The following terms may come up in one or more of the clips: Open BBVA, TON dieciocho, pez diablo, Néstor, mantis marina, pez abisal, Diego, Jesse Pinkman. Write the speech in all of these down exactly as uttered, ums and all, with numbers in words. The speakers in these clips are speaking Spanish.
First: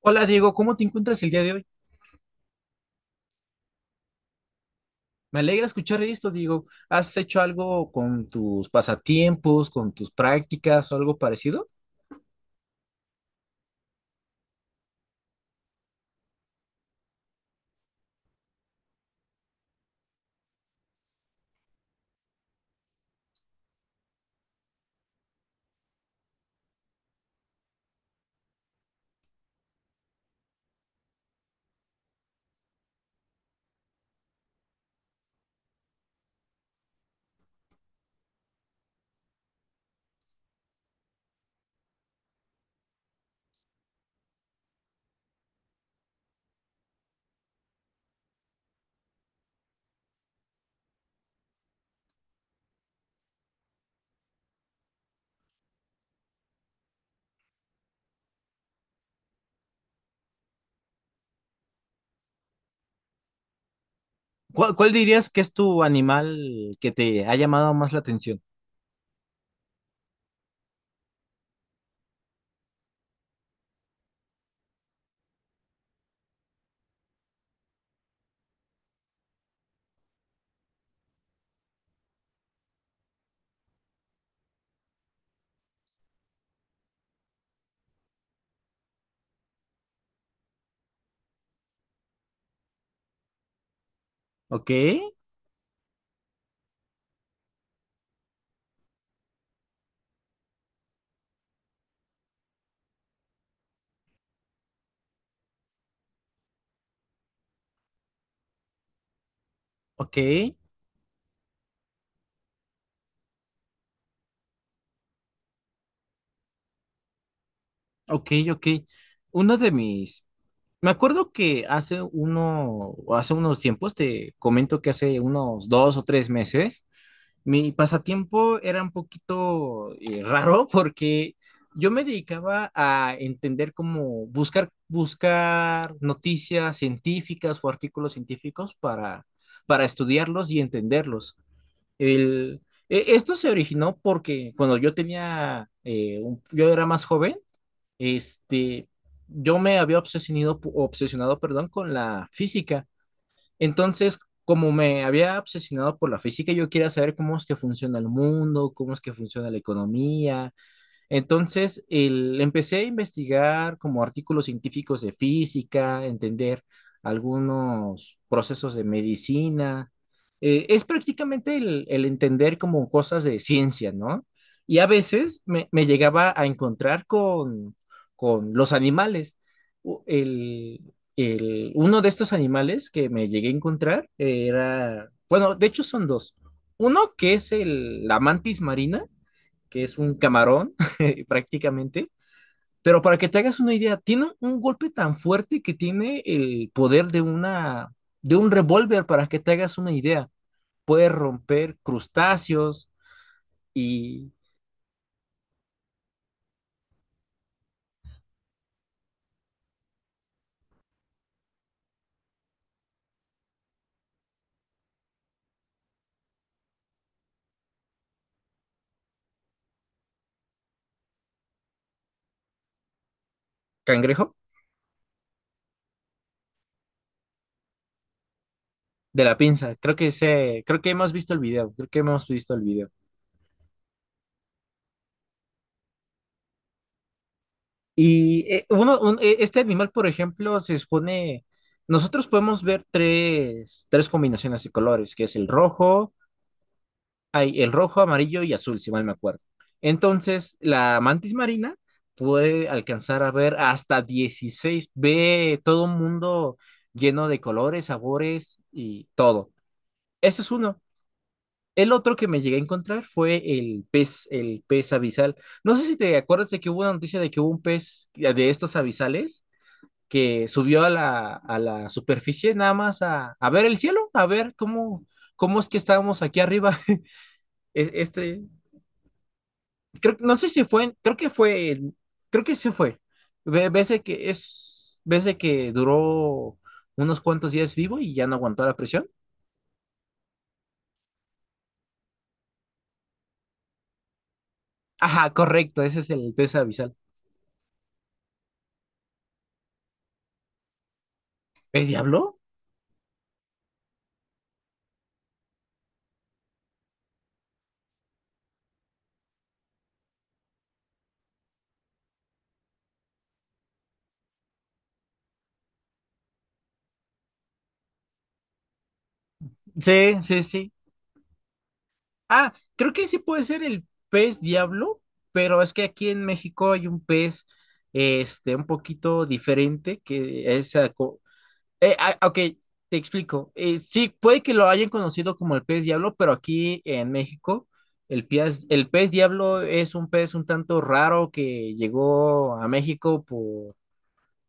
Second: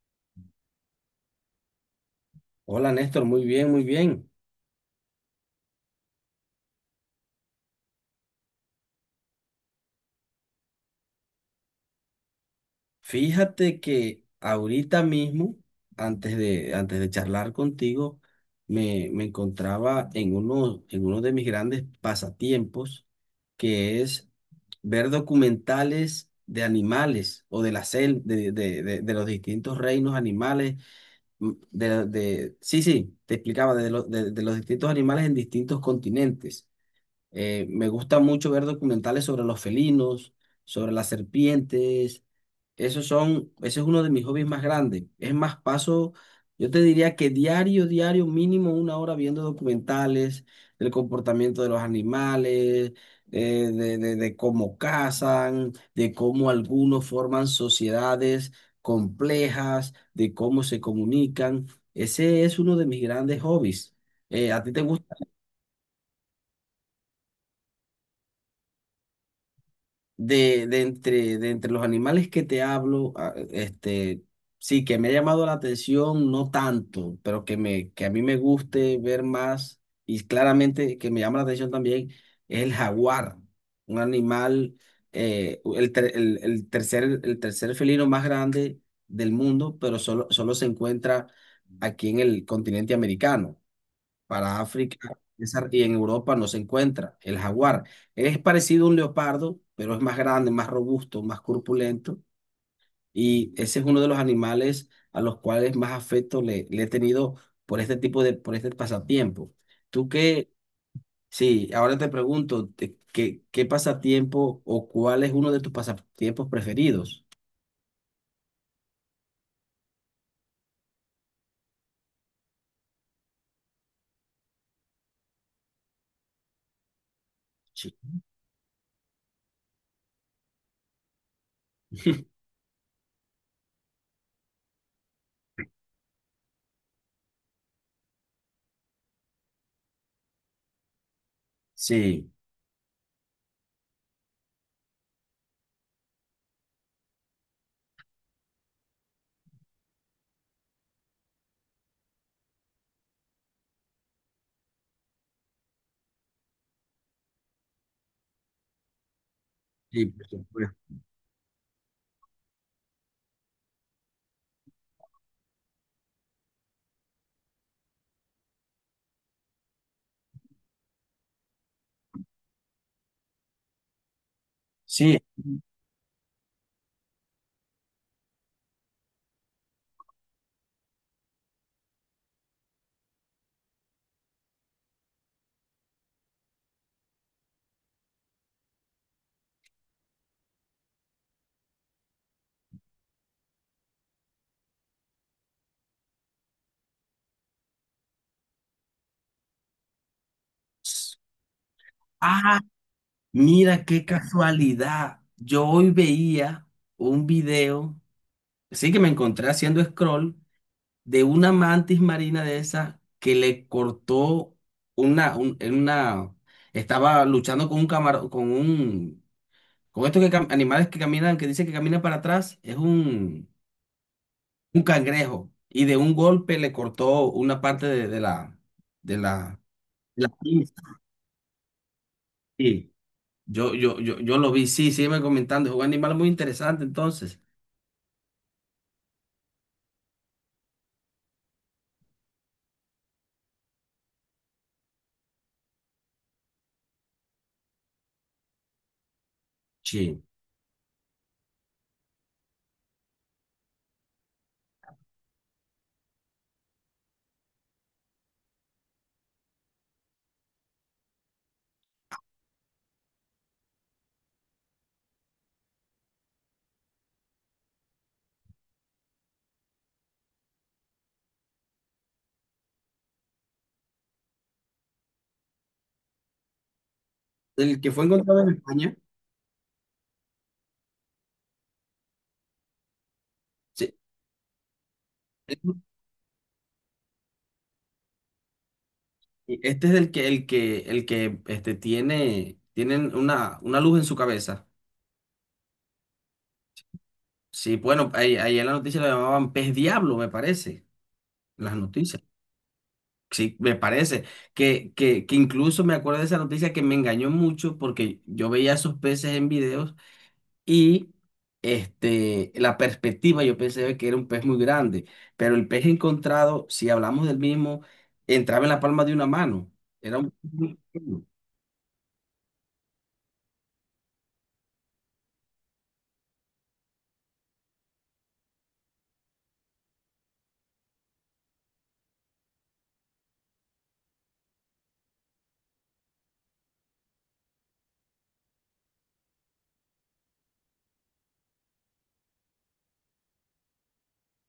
Hola Diego, ¿cómo te encuentras el día de hoy? Hola Néstor, muy bien, muy bien. Me alegra escuchar esto, Diego. ¿Has hecho algo con tus pasatiempos, con tus prácticas o algo parecido? Fíjate que ahorita mismo, antes de, antes de charlar contigo, me, me encontraba en uno, en uno de mis grandes pasatiempos, que es ver documentales de animales o de la sel, de, de, de, de los distintos reinos animales. mm, De, de, sí, sí, te explicaba, de, lo- de de los distintos animales en distintos continentes. Eh, me gusta mucho ver documentales sobre los felinos, sobre las serpientes. Esos son, ese es uno de mis hobbies más grandes. Es más, paso, yo te diría que diario, diario, mínimo una hora viendo documentales del comportamiento de los animales, eh, de, de, de cómo cazan, de cómo algunos forman sociedades complejas, de cómo se comunican. Ese es uno de mis grandes hobbies. Eh, ¿a ti ¿Cuál, te cuál gusta? dirías que es tu animal que te ha llamado más la atención? De, de entre, de entre los animales que te hablo, a- este, sí, que me ha llamado la atención, no tanto, pero que me, que a mí me guste ver más, y claramente que me llama la atención también, es el jaguar, un animal, eh, el, ter- el, el tercer, el tercer felino más grande del mundo, pero solo, solo se encuentra aquí en el continente americano. para Ok, África esa- y en Europa no se encuentra. El jaguar es parecido a un leopardo, pero es más grande, más robusto, más corpulento, y ese es uno de los animales a los cuales más afecto le, le he tenido por este tipo de, por este pasatiempo. Tú ok, qué, sí, ahora te pregunto. Te- ¿qué, qué pasatiempo o cuál es uno de tus pasatiempos preferidos? ok, ok. Uno de mis Me acuerdo que hace uno, hace unos tiempos, te comento que hace unos dos o tres meses, mi Sí. pasatiempo era un poquito eh, raro porque yo me dedicaba a entender cómo buscar, buscar noticias científicas o artículos científicos para, para estudiarlos y entenderlos. Sí, El, e- Esto se originó porque cuando yo tenía, eh, un- yo era más joven, este, yo me había obsesionado, obsesionado, perdón, con la física. Entonces, como me había obsesionado por la física, yo quería saber cómo es que funciona el mundo, cómo es que funciona la sí, por economía, supuesto. entonces, el, empecé a investigar como artículos científicos de física, entender algunos procesos de medicina. Eh, es prácticamente el, el entender como cosas de ciencia, ¿no? Y a Sí. veces me, me llegaba a encontrar con, con los animales. U- El, el- uno de estos animales que me llegué a encontrar era, bueno, de hecho son dos. Uno que es el, la mantis marina, que es un camarón prácticamente. Pero para que te hagas una idea, tiene un golpe tan fuerte que tiene el poder de una de un revólver, para que te hagas una idea. Puede romper Ah, crustáceos mira qué y casualidad. Yo hoy veía un video, sí que me encontré haciendo scroll, de una mantis marina de esa que le cortó una, un- en una, estaba luchando con un camarón, con un, con estos que cam- animales que caminan, que dice que camina para atrás, es un, cangrejo un cangrejo. Y de un golpe le cortó una parte de, de la, de de la la, pinza. Creo que la se, creo pinza. que hemos visto el video, creo que hemos visto el video. Sí. Yo, yo, yo, yo lo vi, sí, sígueme comentando. Es un animal muy interesante entonces. Y eh, uno, un, eh, este animal, por ejemplo, se expone, nosotros podemos ver tres, tres combinaciones de colores, que es el rojo, hay el rojo, amarillo y azul, si mal me acuerdo. Sí. Entonces, la mantis marina puede alcanzar a ver hasta dieciséis, ve todo un mundo lleno de colores, sabores y todo. Ese es uno. El otro que me llegué a encontrar fue el pez, el pez abisal. No sé si te acuerdas de que hubo una noticia de que hubo un pez de estos abisales que subió a la, a la superficie nada más a, a ver el cielo, a ver cómo, cómo es que estábamos aquí arriba. El Es- que fue encontrado Este, en España. creo, no sé si fue, creo que fue, creo que sí fue. Ve- Ves Sí. de que es, ves de que duró unos cuantos días vivo y ya no aguantó la presión. Este es el que, el que, el que este, tiene, tienen una, una luz en su cabeza. Ajá, correcto, ese es el pez abisal. Sí, bueno, ahí, ahí en la noticia lo llamaban pez diablo, me parece, en las ¿Pez noticias. diablo? Sí, me parece. Que, que, que incluso me acuerdo de esa noticia que me engañó mucho porque yo veía esos peces en videos. Y este, la perspectiva, yo pensé que era un pez muy grande, pero el pez encontrado, si hablamos del mismo, entraba en la palma de una mano. Sí, Era un sí, pez sí. muy pequeño. Ah, creo que sí puede ser el pez diablo, pero es que aquí en México hay un pez, este, un poquito diferente que es, Eh, ah, ok, te explico. Eh, sí, puede que lo hayan conocido como el pez diablo, pero aquí en México el pez, el pez diablo es un pez un tanto raro que llegó a México por,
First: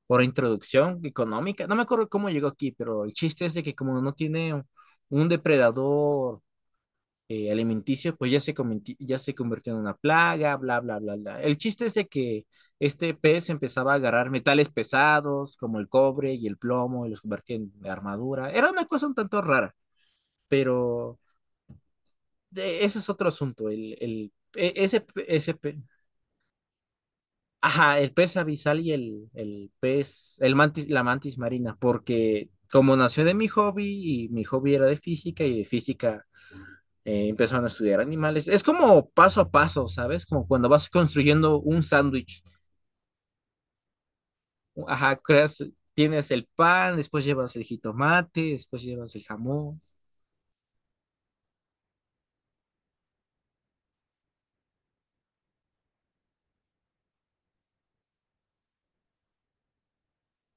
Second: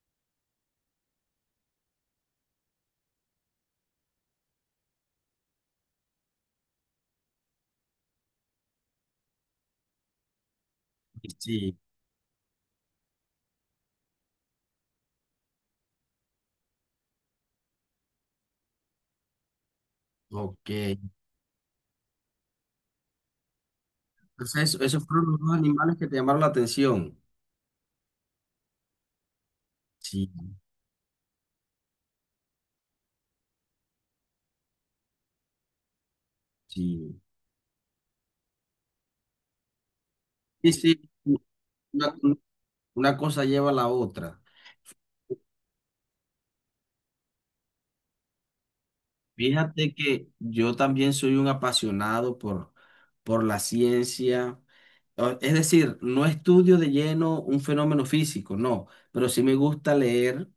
por introducción económica. No me acuerdo cómo llegó aquí, pero el chiste es de que como no tiene un depredador eh, alimenticios, pues ya se, comenti- ya se convirtió en una plaga, bla, bla, bla, bla. El Sí, chiste es de que este pez empezaba a agarrar metales pesados como el cobre y el plomo y los convertía en armadura. Era una cosa un tanto rara, ok. Entonces, pero de- ese es otro asunto. El, el, e- eso- ese, esos pe- fueron los ese, dos pe- animales que te llamaron la atención. Ajá, el pez abisal y el, el Sí, pez, el mantis, la mantis marina, porque como nació de mi hobby y mi hobby era de física y de física sí. eh, empezaron a estudiar animales. Es como paso a paso, ¿sabes? Como cuando Sí, vas sí, construyendo un una, sándwich. una cosa lleva a la otra. Ajá, creas, tienes el pan, después llevas el jitomate, después llevas el jamón. Fíjate que yo también soy un apasionado por, por la ciencia. O- Es decir, no estudio de lleno un fenómeno físico, no, pero sí me gusta leer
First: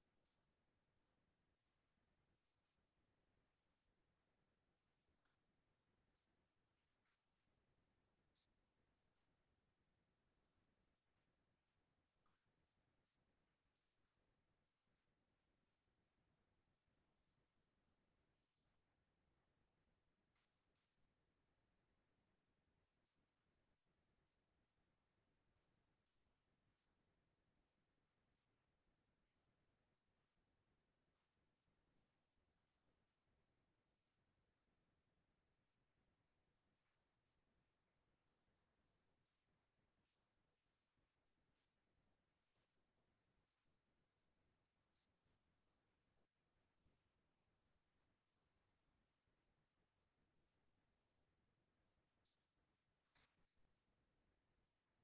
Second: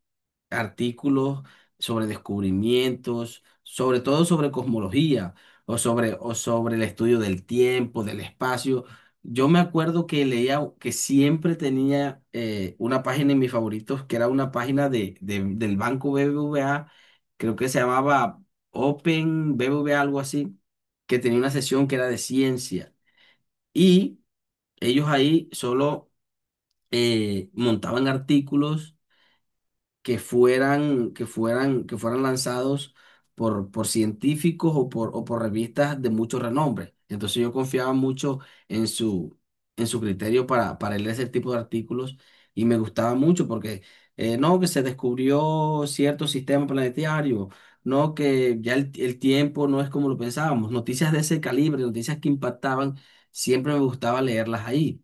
artículos sobre descubrimientos, sobre todo sobre cosmología o sobre, o sobre el estudio del tiempo, del espacio. Yo me acuerdo que leía, que siempre tenía eh, una página en mis favoritos, que era una página de, de- del Banco B B V A, creo que se llamaba Open B B V A, algo así, que tenía una sesión que era de ciencia. Y ellos ahí solo eh, montaban artículos que fueran, que fueran, que fueran lanzados por, por científicos o por, o por revistas de mucho renombre. Entonces yo confiaba mucho en su, en su criterio para, para leer ese tipo de artículos y me gustaba mucho porque eh, no, que se descubrió cierto sistema planetario, no, que ya el, el tiempo no es como lo pensábamos. Noticias de ese calibre, noticias que impactaban, siempre me gustaba leerlas ahí.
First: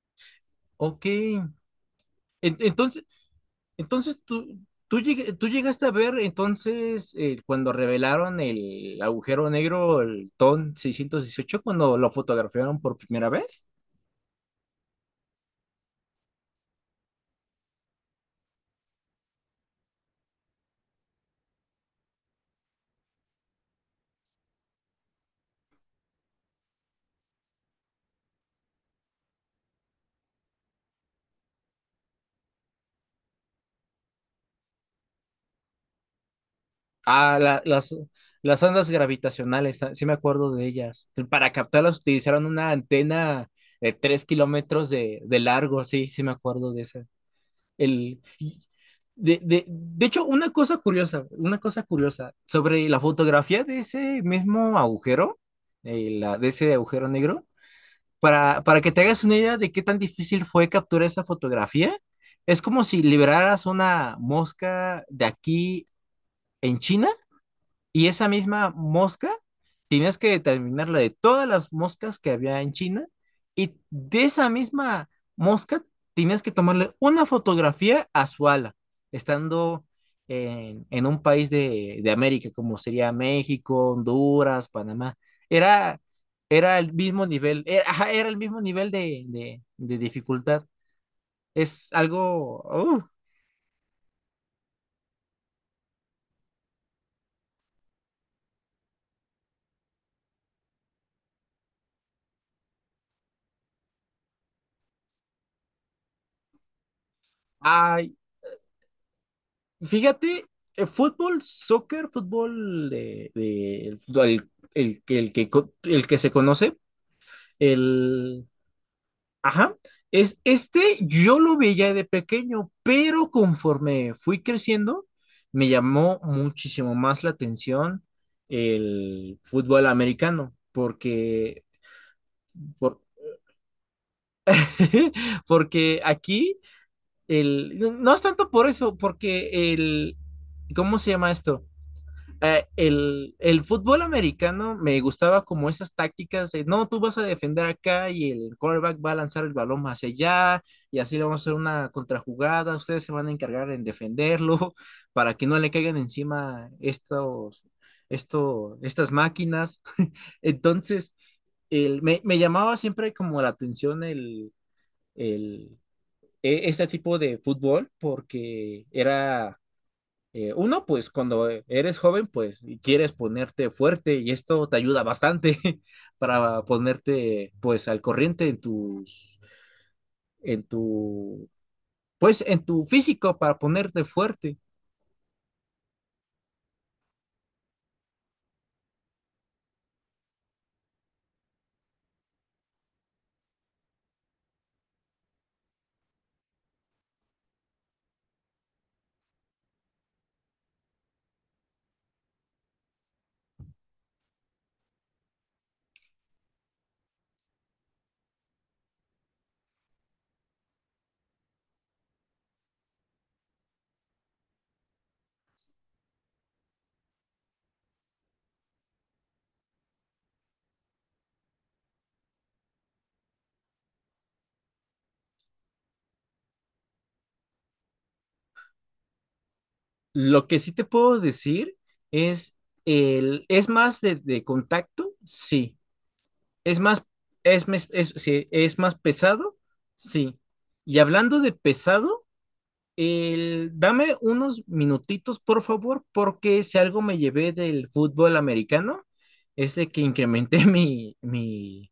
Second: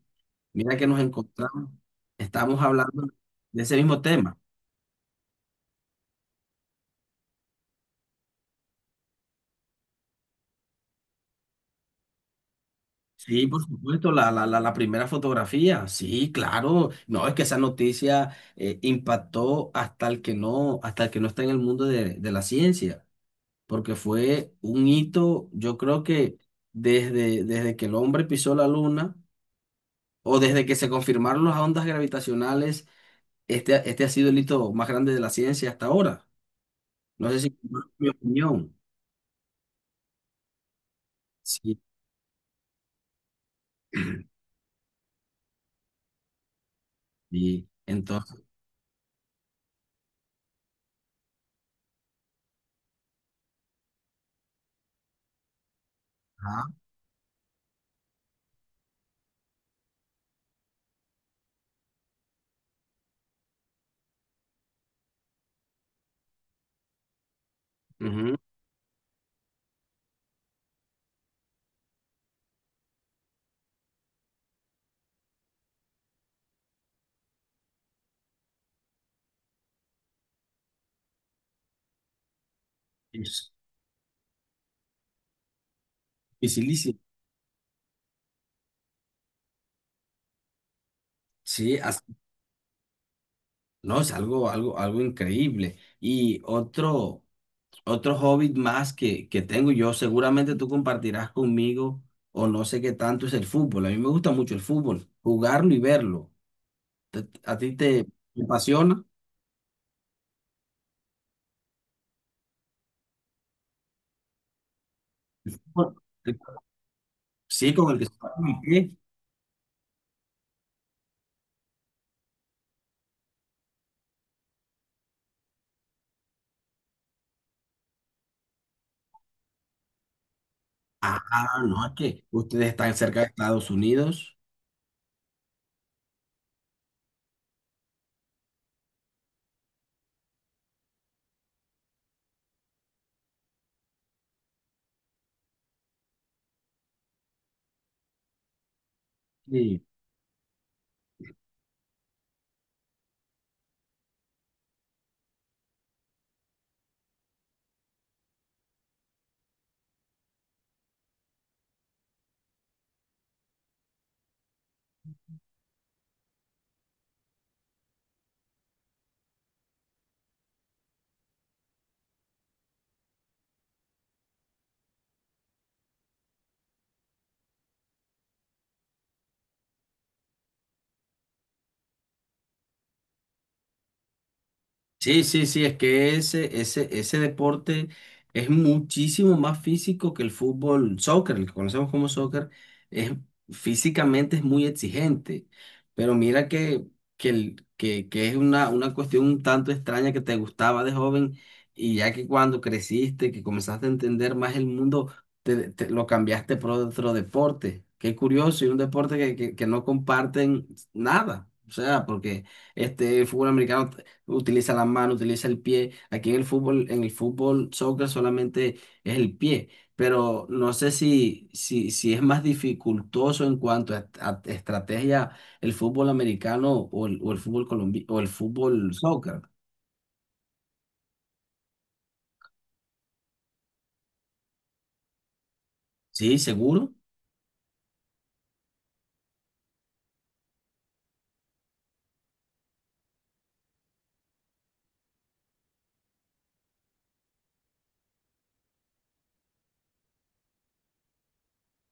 Mira que nos Ok. En- encontramos, estamos Entonces, hablando de ese mismo entonces tema. tú, tú, lleg- tú llegaste a ver entonces eh, cuando revelaron el agujero negro, el T O N dieciocho, cuando lo fotografiaron por primera Sí, por vez. supuesto, la, la, la, la primera fotografía, sí, claro. No, es que esa noticia eh, impactó hasta el que no, hasta el que no, está en el mundo de, de la ciencia, porque fue un hito, yo creo que desde, desde que el hombre pisó la luna o desde que se confirmaron las ondas gravitacionales, este, ha- este ha sido el hito más grande de la ciencia hasta ahora. No Ah, sé si la- compartes las, mi las opinión. ondas gravitacionales, ah, sí me acuerdo de ellas. Para Sí, captarlas utilizaron una antena de tres kilómetros de, de largo, sí, sí me acuerdo de esa. sí. El, Entonces, de, de, de hecho, una cosa curiosa, una cosa curiosa sobre la fotografía de ese mismo agujero, eh, la, de ese ajá, agujero negro, para, para que te hagas una idea de qué tan difícil fue capturar esa fotografía, es como si liberaras una mosca de aquí en China, y esa ujú, misma mosca, tienes que determinar la de todas las moscas que había en China, y de esa misma mosca tienes que tomarle una fotografía a su ala, estando en, en un país de, de América, como sería es México, Honduras, Panamá. Era, era el dificilísimo. mismo nivel, era, ajá, era el mismo nivel de, de- de dificultad. Sí. Es algo... No, es algo, algo, algo increíble. Y otro, otro hobby más que, que tengo yo, seguramente tú compartirás conmigo, o no sé qué tanto es el fútbol. A mí me gusta mucho el fútbol, jugarlo y verlo. ¿Te- ¿A ti te, ¡Uh! te apasiona? Fíjate, el fútbol, soccer, fútbol de, de- el, fútbol- el- el que el que co- el que se conoce, Sí, con el que se parte el el pie. ajá, es este, yo lo veía de pequeño, pero conforme fui creciendo me llamó muchísimo más la atención el fútbol americano, Ah, porque no, es que ustedes están por- cerca de Estados Unidos. porque aquí el no es tanto por eso, porque el ¿cómo se llama esto? Eh, el, el fútbol americano me gustaba como esas tácticas de, no, tú vas a defender acá y el quarterback va a lanzar el balón Sí. más allá, y así le vamos a hacer una contrajugada, ustedes se van a encargar en defenderlo para que no le caigan encima estos, esto, estas máquinas. Entonces, el, me, me llamaba siempre como la atención el, el, e- este tipo de fútbol, porque era eh, uno, pues cuando eres joven, pues, y quieres ponerte fuerte y esto te ayuda bastante para ponerte pues al corriente en tus, en tu, pues en tu físico para ponerte fuerte. Sí, sí, sí, es que ese, ese, ese deporte es muchísimo más físico que el fútbol, soccer, el que conocemos como soccer, es, físicamente es muy exigente, pero mira que, que, el- que, que es una, una cuestión un tanto extraña que te gustaba de joven y ya que cuando creciste, que comenzaste a entender más el mundo, te, te- lo cambiaste por otro deporte. Qué curioso, y un deporte que, que, que no comparten nada, o sea, porque este fútbol americano utiliza la mano, utiliza el pie. Aquí en el fútbol, en el fútbol, soccer solamente es el pie, pero no sé si, si, si es más dificultoso en cuanto a, a estrategia el fútbol americano o el, o el fútbol colombiano o el fútbol soccer. Lo que sí te puedo decir es, el, es más de, de contacto, sí. ¿Sí? Es ¿Seguro? más, es, mes- es, sí, es más pesado, sí. Y hablando de pesado, El, dame unos minutitos, por favor, porque si algo me llevé del fútbol americano, es de que incrementé mi, mi,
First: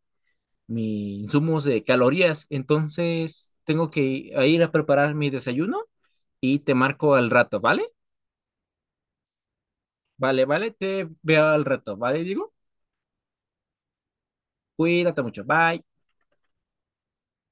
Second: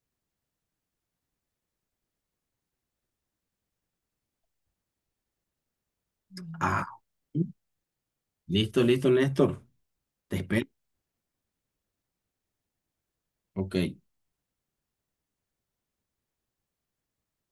mi insumos de calorías. Entonces, tengo que ir a preparar mi desayuno y te Ah, marco al rato, ¿vale? listo, listo, Néstor. Te Vale, espero. vale, te veo al rato, ¿vale? Digo, Ok. cuídate mucho, bye.